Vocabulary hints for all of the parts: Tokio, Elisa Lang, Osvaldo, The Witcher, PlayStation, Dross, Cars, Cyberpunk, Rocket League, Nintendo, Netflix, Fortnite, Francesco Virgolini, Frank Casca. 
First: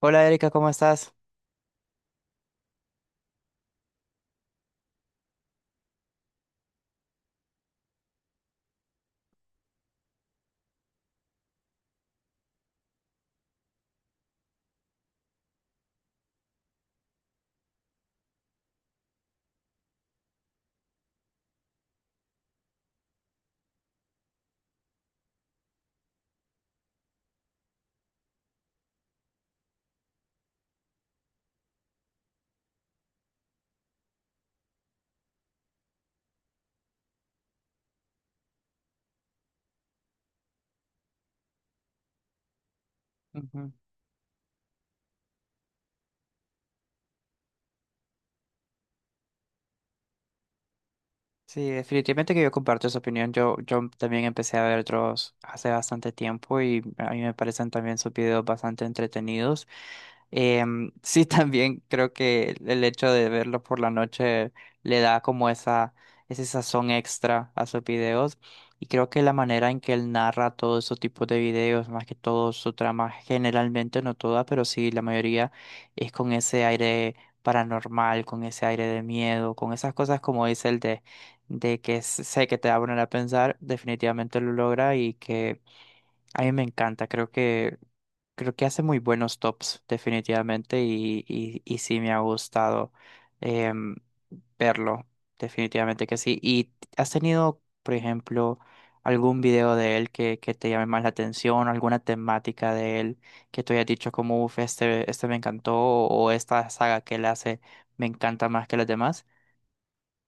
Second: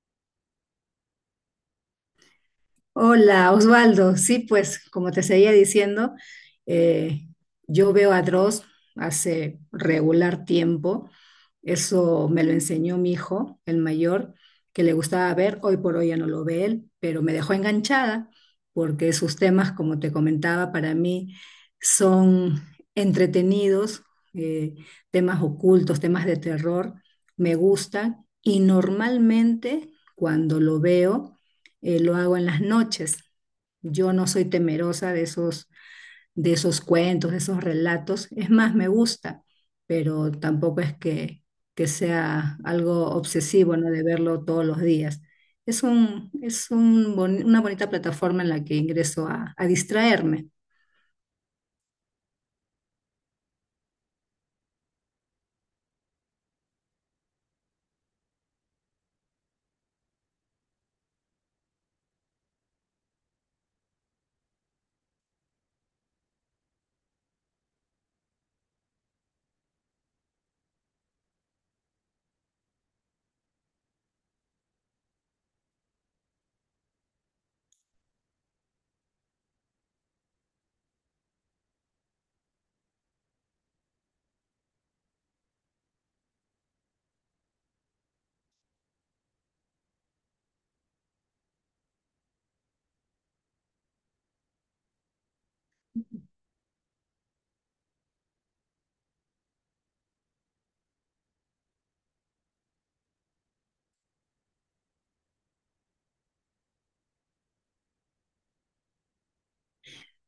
Hola Erika, ¿cómo estás? Hola, Osvaldo. Sí, pues como te seguía diciendo, eh, yo veo a Dross hace regular tiempo. Eso me lo enseñó mi hijo, el mayor, que le gustaba ver. Hoy por hoy ya no lo ve él, pero me dejó enganchada porque sus temas, como te comentaba, para mí son entretenidos, eh, temas ocultos, temas de terror. Me gustan y normalmente cuando lo veo lo hago en las noches. Yo no soy temerosa de esos, cuentos, de esos relatos. Es más, me gusta, pero tampoco es que sea algo Ujú. obsesivo, ¿no? De verlo todos los días. Una bonita plataforma en la que ingreso a distraerme. Sí, definitivamente que yo comparto esa opinión. Yo también empecé a ver otros hace bastante tiempo y a mí me parecen también sus videos bastante entretenidos. Sí, también creo que el hecho de verlo por la noche le da como ese sazón extra a sus videos. Y creo que la manera en que él narra todos esos tipos de videos, más que todo su trama, generalmente, no toda, pero sí la mayoría, es con ese aire paranormal, con ese aire de miedo, con esas cosas como dice de que sé que te va a poner a pensar, definitivamente lo logra y que a mí me encanta. Creo que hace muy buenos tops, definitivamente, y sí me ha gustado em, verlo, definitivamente que sí. ¿Y has tenido, por ejemplo, algún video de él que te llame más la atención, alguna temática de él que tú hayas dicho como, uff, este me encantó, o esta saga que él hace me encanta más que las demás?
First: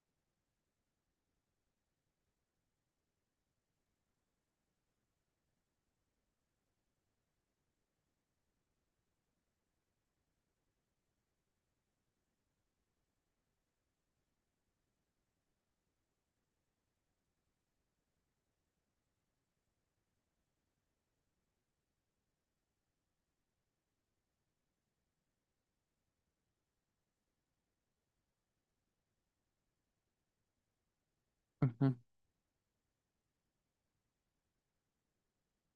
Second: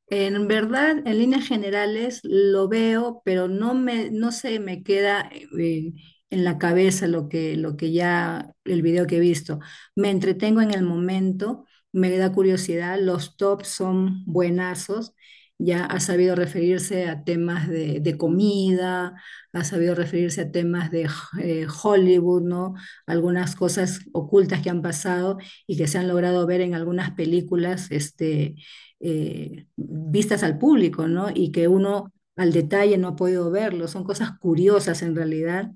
En verdad, en líneas generales lo veo, pero no se me queda eh, en la cabeza lo que ya, el video que he visto. Me entretengo en el momento, me da curiosidad, los tops son buenazos, ya ha sabido referirse a temas de comida, ha sabido referirse a temas de Hollywood, ¿no? Algunas cosas ocultas que han pasado y que se han logrado ver en algunas películas, vistas al público, ¿no? Y que Ujú. uno al detalle no ha podido verlo. Son cosas curiosas en realidad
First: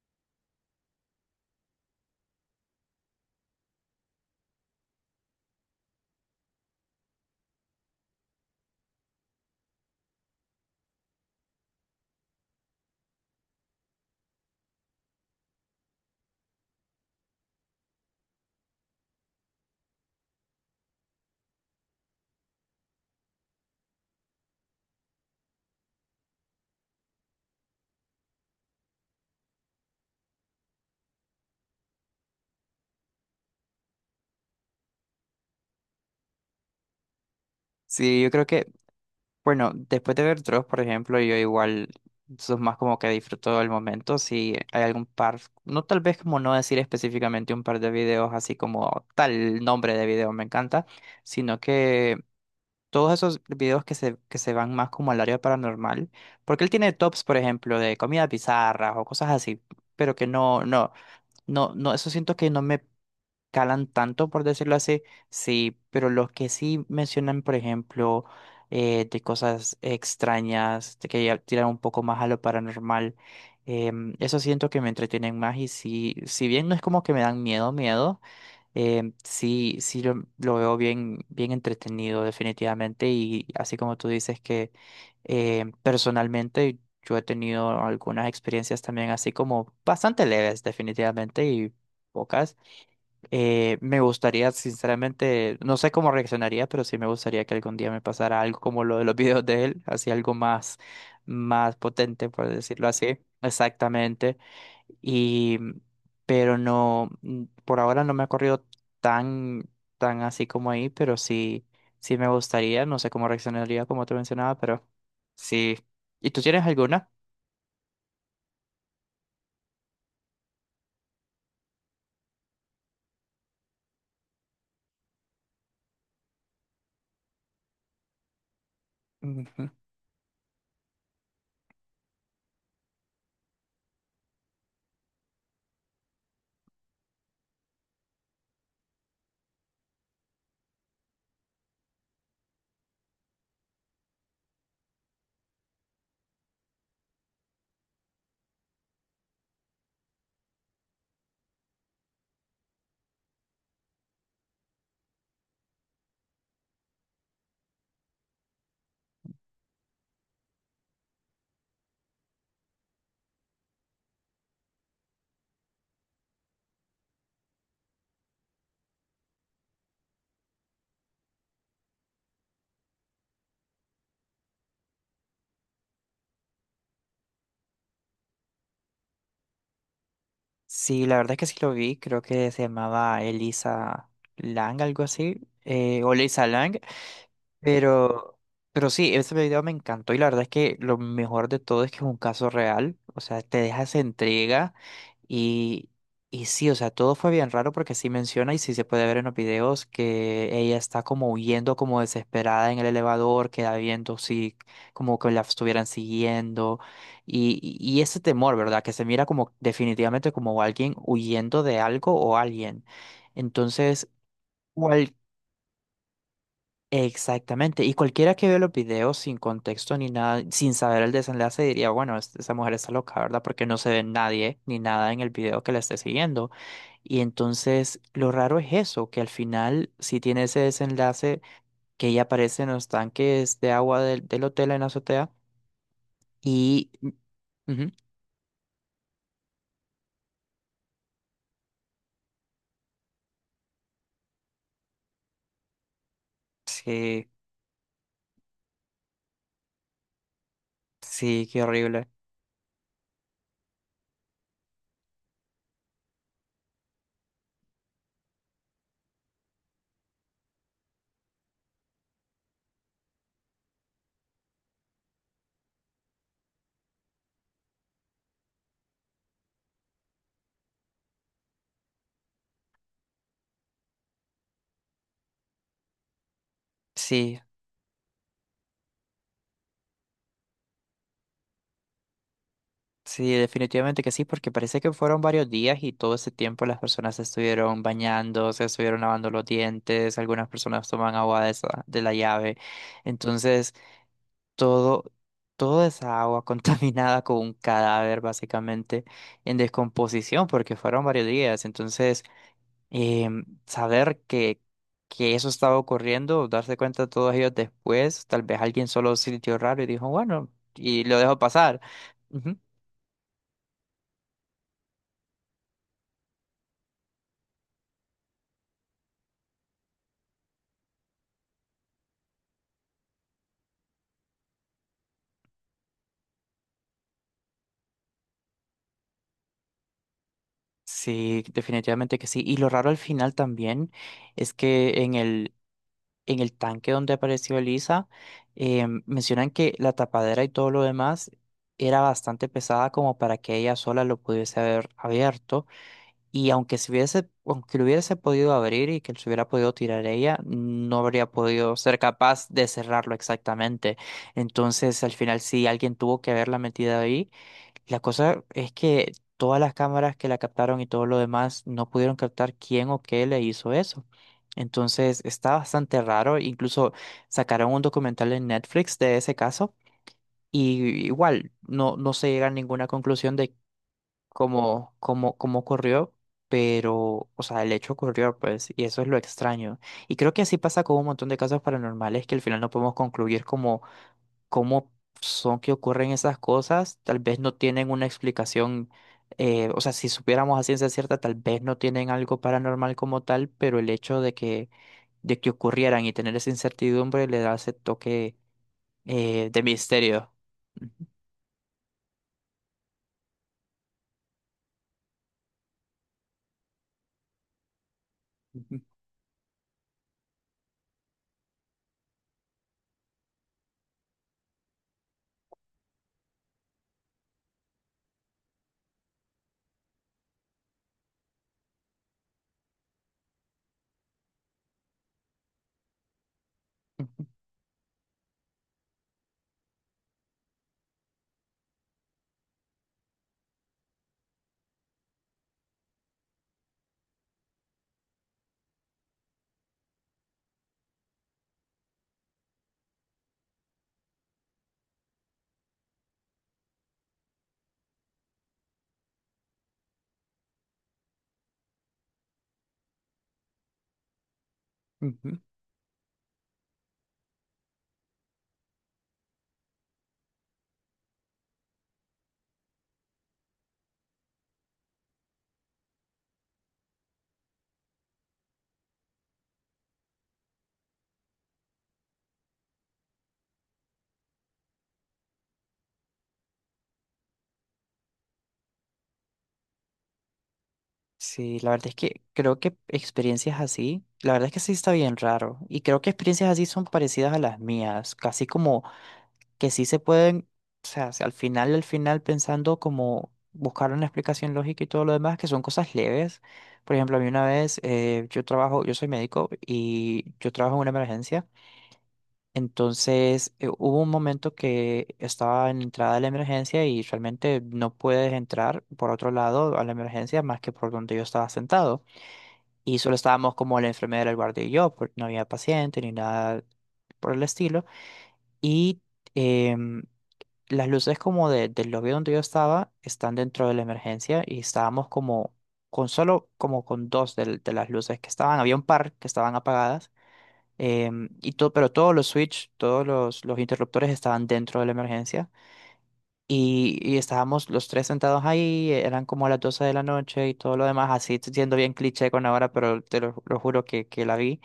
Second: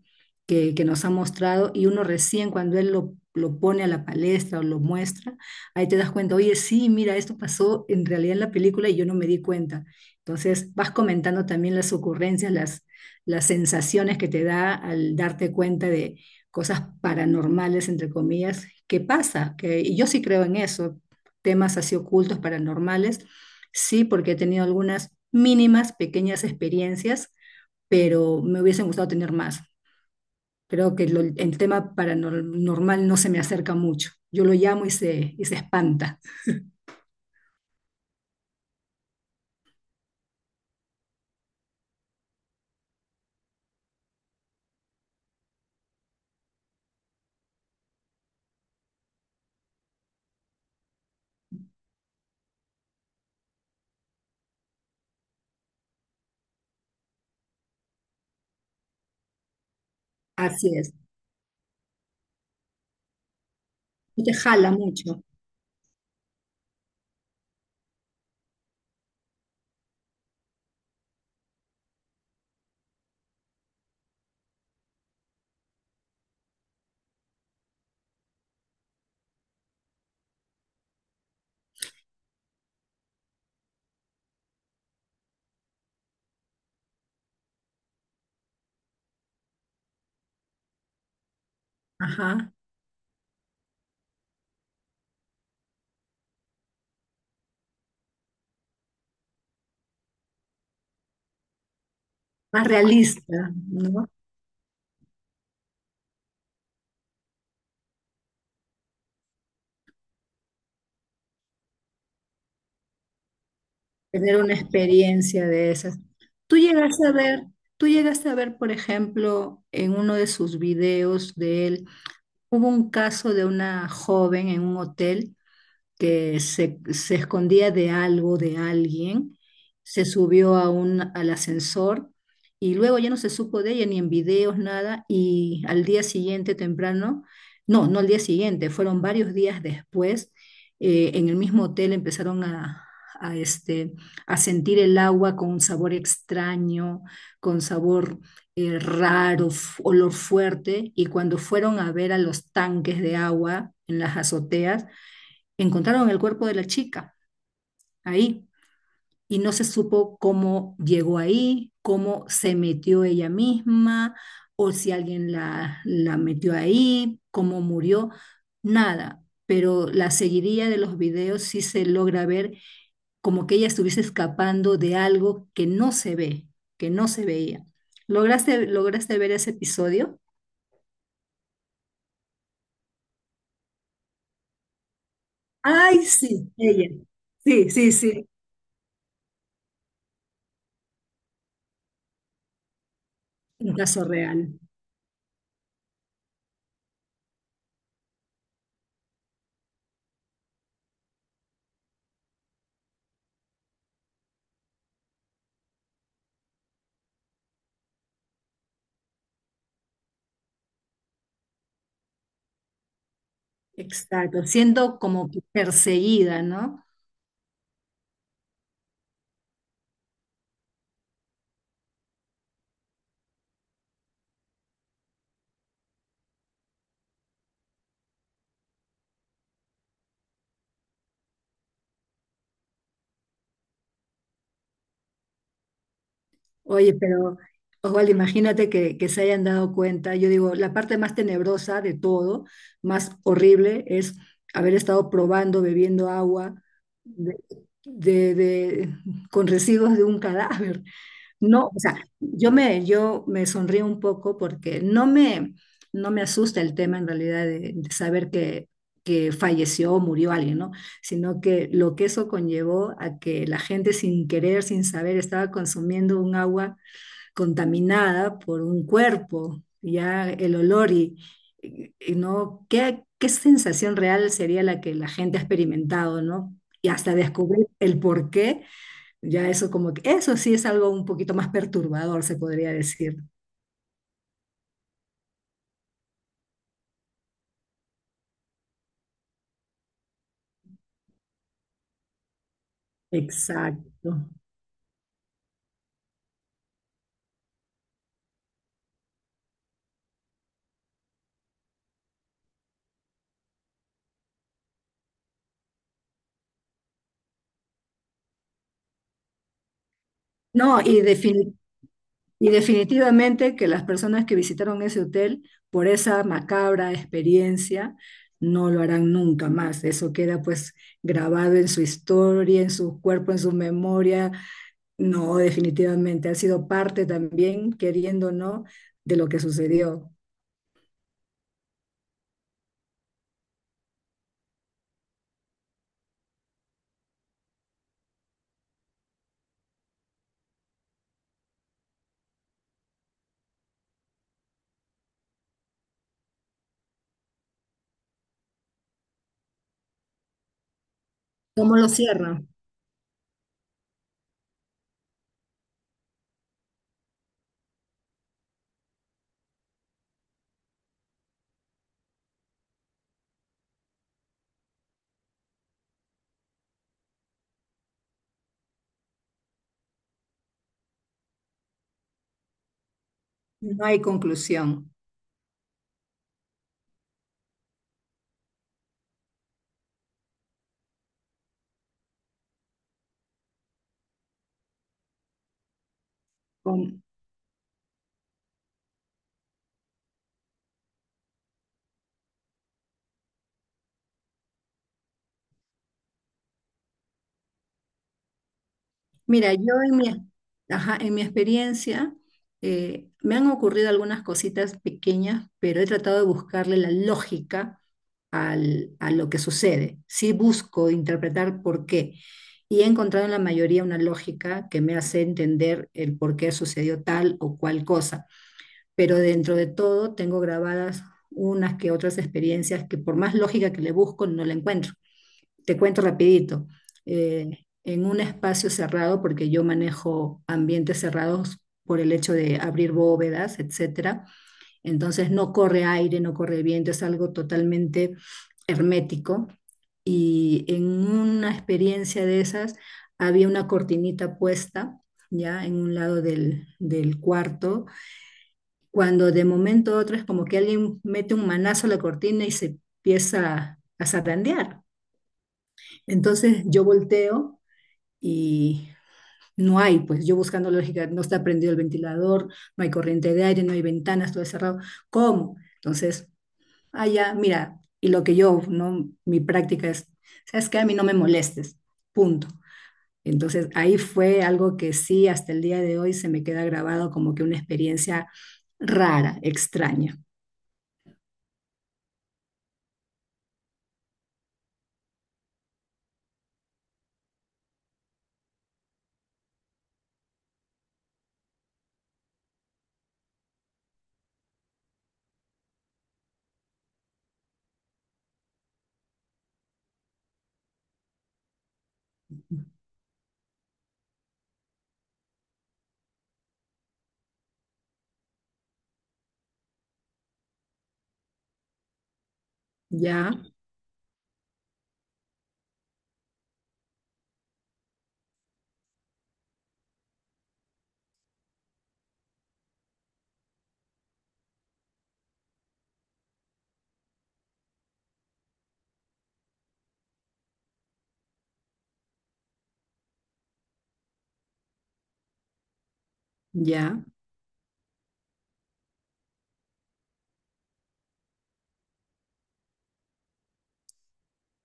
que nos ha mostrado y uno recién cuando él lo pone a la palestra o lo muestra, ahí te das cuenta, oye, sí, mira, esto pasó en realidad en la película y yo no me di cuenta. Entonces vas comentando también las ocurrencias, las sensaciones que te da al darte cuenta de cosas paranormales, entre comillas, que pasa, que y yo sí creo en eso, temas así ocultos, paranormales. Sí, porque he tenido algunas mínimas, pequeñas experiencias, pero me hubiesen gustado tener más. Creo que el tema paranormal no se me acerca mucho. Yo lo llamo y se espanta. Sí, yo creo que Bueno, después de ver Dross, por ejemplo, yo igual, eso es más como que disfruto del momento. Si hay algún par, no tal vez como no decir específicamente un par de videos así como tal nombre de video me encanta, sino que todos esos videos que se van más como al área paranormal, porque él tiene tops, por ejemplo, de comidas bizarras o cosas así, pero que no, Así es. no, no, no, eso siento que no me calan Y tanto, te por jala decirlo así, mucho. sí, pero los que sí mencionan, por ejemplo, de cosas extrañas, de que ya tiran un poco más a lo paranormal, eso siento que me entretienen más y sí, si bien no es como que me dan miedo, miedo, sí, lo veo bien, bien entretenido definitivamente y así como tú dices que personalmente... Yo he tenido algunas experiencias también así como bastante leves definitivamente y Ajá. pocas, me gustaría, sinceramente, no sé cómo reaccionaría, pero sí me gustaría que algún día me pasara algo como lo de los videos de él, así algo más, más potente, por Más decirlo así. realista, ¿no? Exactamente. Y, pero no, por ahora no me ha corrido tan, tan así como ahí, pero sí, sí me gustaría, no sé cómo reaccionaría, como te Tener una mencionaba, pero experiencia de sí. esas. ¿Y tú Tú tienes llegaste alguna? a ver, tú llegaste a ver, por ejemplo, en uno de sus videos de él, hubo un caso de una joven en un hotel que se escondía de algo, de alguien, Ujú. se subió al ascensor y luego ya no se supo de ella ni en videos, nada, y al día siguiente temprano, no, no al día siguiente, fueron varios días después, en el mismo hotel empezaron a, este, a sentir el agua con un sabor extraño, con sabor raro, olor fuerte, y cuando fueron a ver a los tanques de agua en las azoteas, encontraron el cuerpo de la chica ahí y no se supo cómo llegó ahí, cómo se metió ella misma o si alguien la metió ahí, cómo murió, nada. Pero la seguiría de los videos sí se logra ver como que ella estuviese escapando de algo que no se ve, que no se veía. ¿Lograste ver ese episodio? Sí, la verdad es que sí lo vi, creo que se llamaba Elisa Lang, algo así, Ay, o Lisa sí, Lang, ella. Sí, sí, sí. pero, pero sí, ese video me encantó y la verdad es que lo mejor de todo es que es un caso real, o sea, te Un deja esa caso real. entrega y, y sí, o sea, todo fue bien raro porque sí menciona y sí se puede ver en los videos que ella está como huyendo como desesperada en el elevador, queda viendo si como que la estuvieran siguiendo y ese temor, ¿verdad? Que se mira como definitivamente como alguien huyendo de algo o alguien. Entonces... Exacto, siendo cual como que perseguida, ¿no? Exactamente, y cualquiera que ve los videos sin contexto ni nada, sin saber el desenlace, diría, bueno, esa mujer está loca, ¿verdad? Porque no se ve nadie ni nada en el video que la esté siguiendo. Y entonces lo raro es eso, que al final si tiene ese desenlace que ella aparece en los tanques de agua del hotel en la azotea y... Oye, pero ujú, Osvaldo, imagínate que, se hayan dado cuenta. Yo digo, la parte más tenebrosa de todo, más horrible, es haber estado probando, bebiendo agua Sí, de, de- de- con residuos de un cadáver. sí, qué No, o sea, horrible. yo me sonrío un poco porque no me asusta el tema en realidad de saber que falleció o murió alguien, ¿no? Sino que lo que eso conllevó a que la gente sin querer, sin saber, estaba consumiendo un agua contaminada por un cuerpo, ya el olor y no, ¿qué sensación real sería la que la gente ha experimentado? ¿No? Y hasta Sí, descubrir el porqué ya eso como que, eso sí es algo un poquito más perturbador, se podría decir. sí, definitivamente que sí, porque parece que fueron varios días y todo ese tiempo las personas se estuvieron bañando, se estuvieron lavando los dientes, algunas personas toman agua de esa, de la llave. Entonces, Exacto. todo, toda esa agua contaminada con un cadáver básicamente en descomposición, porque fueron varios días. Entonces, saber que eso estaba ocurriendo, darse cuenta todos ellos después, tal vez alguien solo sintió raro y dijo, bueno, No, y, y lo dejó defini- pasar. y definitivamente que las personas que visitaron ese hotel por esa macabra experiencia no lo harán nunca más. Eso queda pues grabado en su historia, en su cuerpo, en su memoria. No, definitivamente ha sido parte también, queriendo o no, de lo que sucedió. Sí, definitivamente que sí. Y lo raro al final también es que en el tanque donde apareció Elisa, mencionan que la tapadera y todo lo demás era bastante pesada como para que ella sola lo pudiese haber abierto. Y aunque se hubiese, aunque lo hubiese podido abrir y que se hubiera podido tirar ella, no habría ¿Cómo podido lo ser cierra? capaz de cerrarlo exactamente. Entonces, al final sí, alguien tuvo que haberla metido ahí. La cosa es que todas las cámaras que la captaron y todo lo demás no pudieron captar quién o qué le hizo eso. Entonces está bastante raro. Incluso sacaron un documental en Netflix de ese caso y igual no, no se llega a ninguna conclusión de No hay conclusión. Cómo ocurrió, pero, o sea, el hecho ocurrió, pues, y eso es lo extraño. Y creo que así pasa con un montón de casos paranormales que al final no podemos concluir como cómo son que ocurren esas cosas, tal vez no tienen una explicación, o sea, si supiéramos a ciencia cierta, tal vez no tienen algo paranormal como tal, pero el hecho de de que ocurrieran y tener esa incertidumbre le da ese toque Mira, de yo en mi, misterio. ajá, en mi experiencia me han ocurrido algunas cositas pequeñas, pero he tratado de buscarle la lógica Ujú, a lo que sucede. Sí busco interpretar por qué y he encontrado en la mayoría una lógica que me hace entender el por qué sucedió tal o cual cosa. Pero dentro de todo tengo grabadas unas que otras experiencias que por más lógica que le busco no la encuentro. Te cuento rapidito. ujú, En un espacio cerrado, porque yo manejo ambientes cerrados por el hecho de abrir bóvedas, etcétera. Entonces no corre aire, no corre viento, es algo totalmente hermético. Y en una experiencia de esas había una cortinita puesta ya en un lado del cuarto, cuando de momento a otro es como que alguien mete un manazo a la cortina y se empieza a zarandear. ujú. Entonces yo volteo y no hay, pues yo buscando lógica, no está prendido el ventilador, no hay corriente de aire, no hay ventanas, todo es cerrado. ¿Cómo? Entonces, allá, mira, y lo que yo, no, mi práctica es, sabes que a mí no me molestes, punto. Entonces, ahí fue algo que sí, hasta el día de hoy se me queda grabado como que una experiencia rara, extraña. Sí, la verdad es que creo que experiencias así, la verdad es que sí está bien raro, y creo que experiencias así son parecidas a las mías, casi como que sí se pueden, o sea, si al final, al final pensando como buscar una explicación lógica y todo lo demás, que son cosas leves. Por ejemplo, a mí una vez, yo trabajo, yo soy médico y yo trabajo en una emergencia. Entonces, hubo un momento que estaba en la entrada de la emergencia y realmente no puedes entrar por otro lado a la emergencia más que por donde yo estaba sentado. Y solo Ya, estábamos como la enfermera, el guardia y yo, porque no había paciente ni nada por el estilo. Y... em, las luces como del lobby donde yo estaba están dentro de la emergencia y estábamos como con solo como con dos las luces que estaban. Había un par que estaban apagadas, y todo, pero todos los switch, todos los interruptores estaban dentro de la emergencia. Ya, Y estábamos los tres sentados ahí, eran como las 12 de la noche y todo lo demás, así siendo bien cliché con ahora, pero te lo juro que la vi.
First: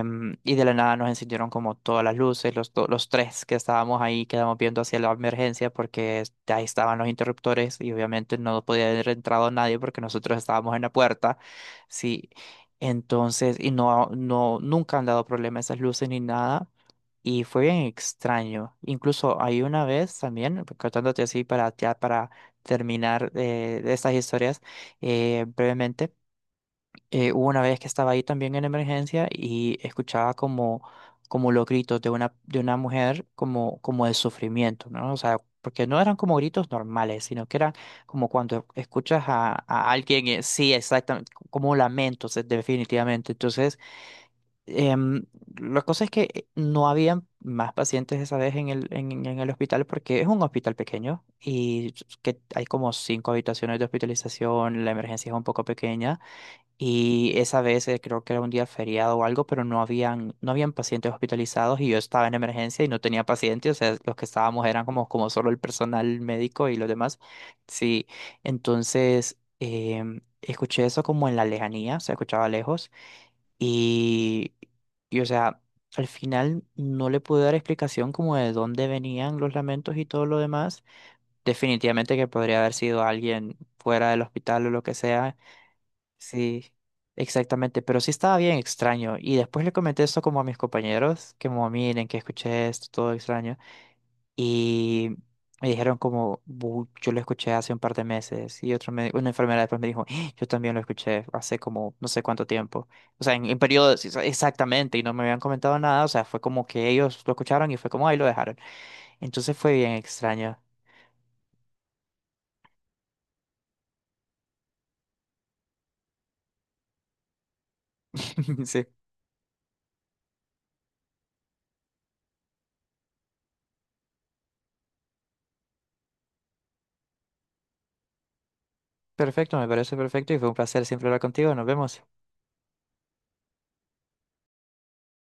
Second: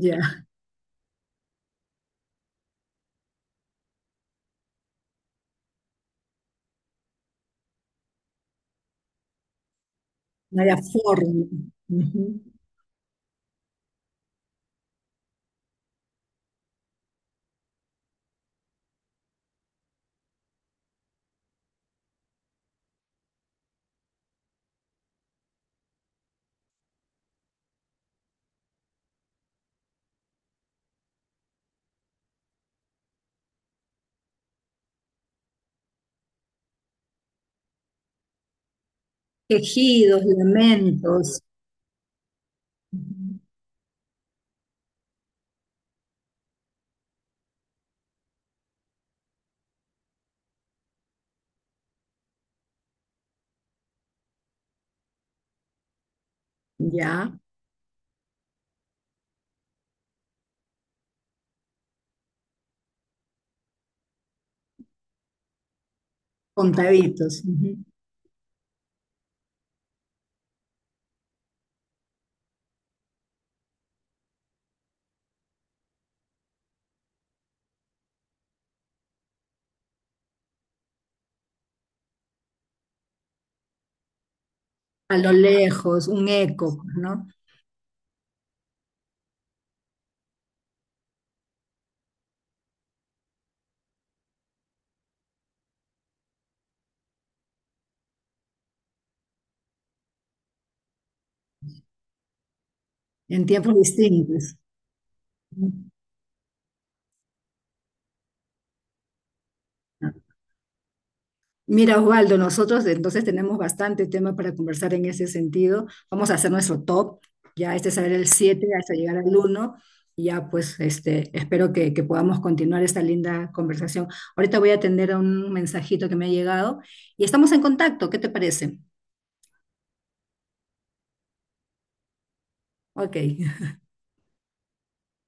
ya. y de la nada nos encendieron como todas las luces, los tres que estábamos ahí, quedamos viendo hacia la emergencia porque ahí estaban los interruptores y obviamente no podía haber entrado nadie porque nosotros No había estábamos en la puerta. forma. Sí, Ujú. entonces, no, nunca han dado problema esas luces ni nada. Y fue bien extraño. Incluso hay una vez también, contándote así para, ya para terminar de estas historias brevemente, hubo una vez que estaba ahí también en emergencia y escuchaba como, como los gritos de una mujer como, como de sufrimiento, ¿no? O sea, porque no eran como gritos normales, sino que eran como cuando escuchas a Quejidos, alguien, sí, exactamente, lamentos. como lamentos, definitivamente. Ujú. Entonces... Em, la cosa es que no había más pacientes esa vez en el hospital porque es un hospital pequeño y que hay como cinco habitaciones de hospitalización, la emergencia es un poco pequeña y Ya. esa vez, creo que era un día feriado o algo, pero no habían pacientes hospitalizados y yo estaba en emergencia y no tenía pacientes, o sea, los que estábamos eran como, como solo el personal médico y los demás. Contaditos, ujú. Sí, entonces... escuché eso como en la lejanía, se escuchaba lejos y, y, o sea, al final no le pude dar explicación como de dónde venían los lamentos y todo lo demás. Definitivamente que podría haber sido alguien fuera del hospital o lo que A lo sea. lejos, un Sí, eco, pues, ¿no? exactamente. Pero sí estaba bien extraño. Y después le comenté esto como a mis compañeros, que como miren, que escuché esto, todo extraño. Y me dijeron como, "Bu, yo lo escuché hace un par de meses". Y otro una enfermera después me dijo, "Ah, yo también lo escuché hace como no sé cuánto tiempo". O sea, En en tiempos periodos distintos. exactamente, y no me habían comentado nada. O sea, fue como que ellos lo escucharon y fue como, ahí lo dejaron. Entonces fue bien extraño. Mira, Osvaldo, nosotros entonces tenemos bastante tema para conversar en ese sentido. Vamos a hacer nuestro top, ya este será el siete Sí, hasta llegar al uno. Y ya, pues, espero que podamos continuar esta linda conversación. Ahorita voy a atender a un mensajito que me ha llegado y estamos en contacto. ¿Qué te parece? perfecto, me parece perfecto y fue un placer siempre hablar contigo. Nos vemos. Ok.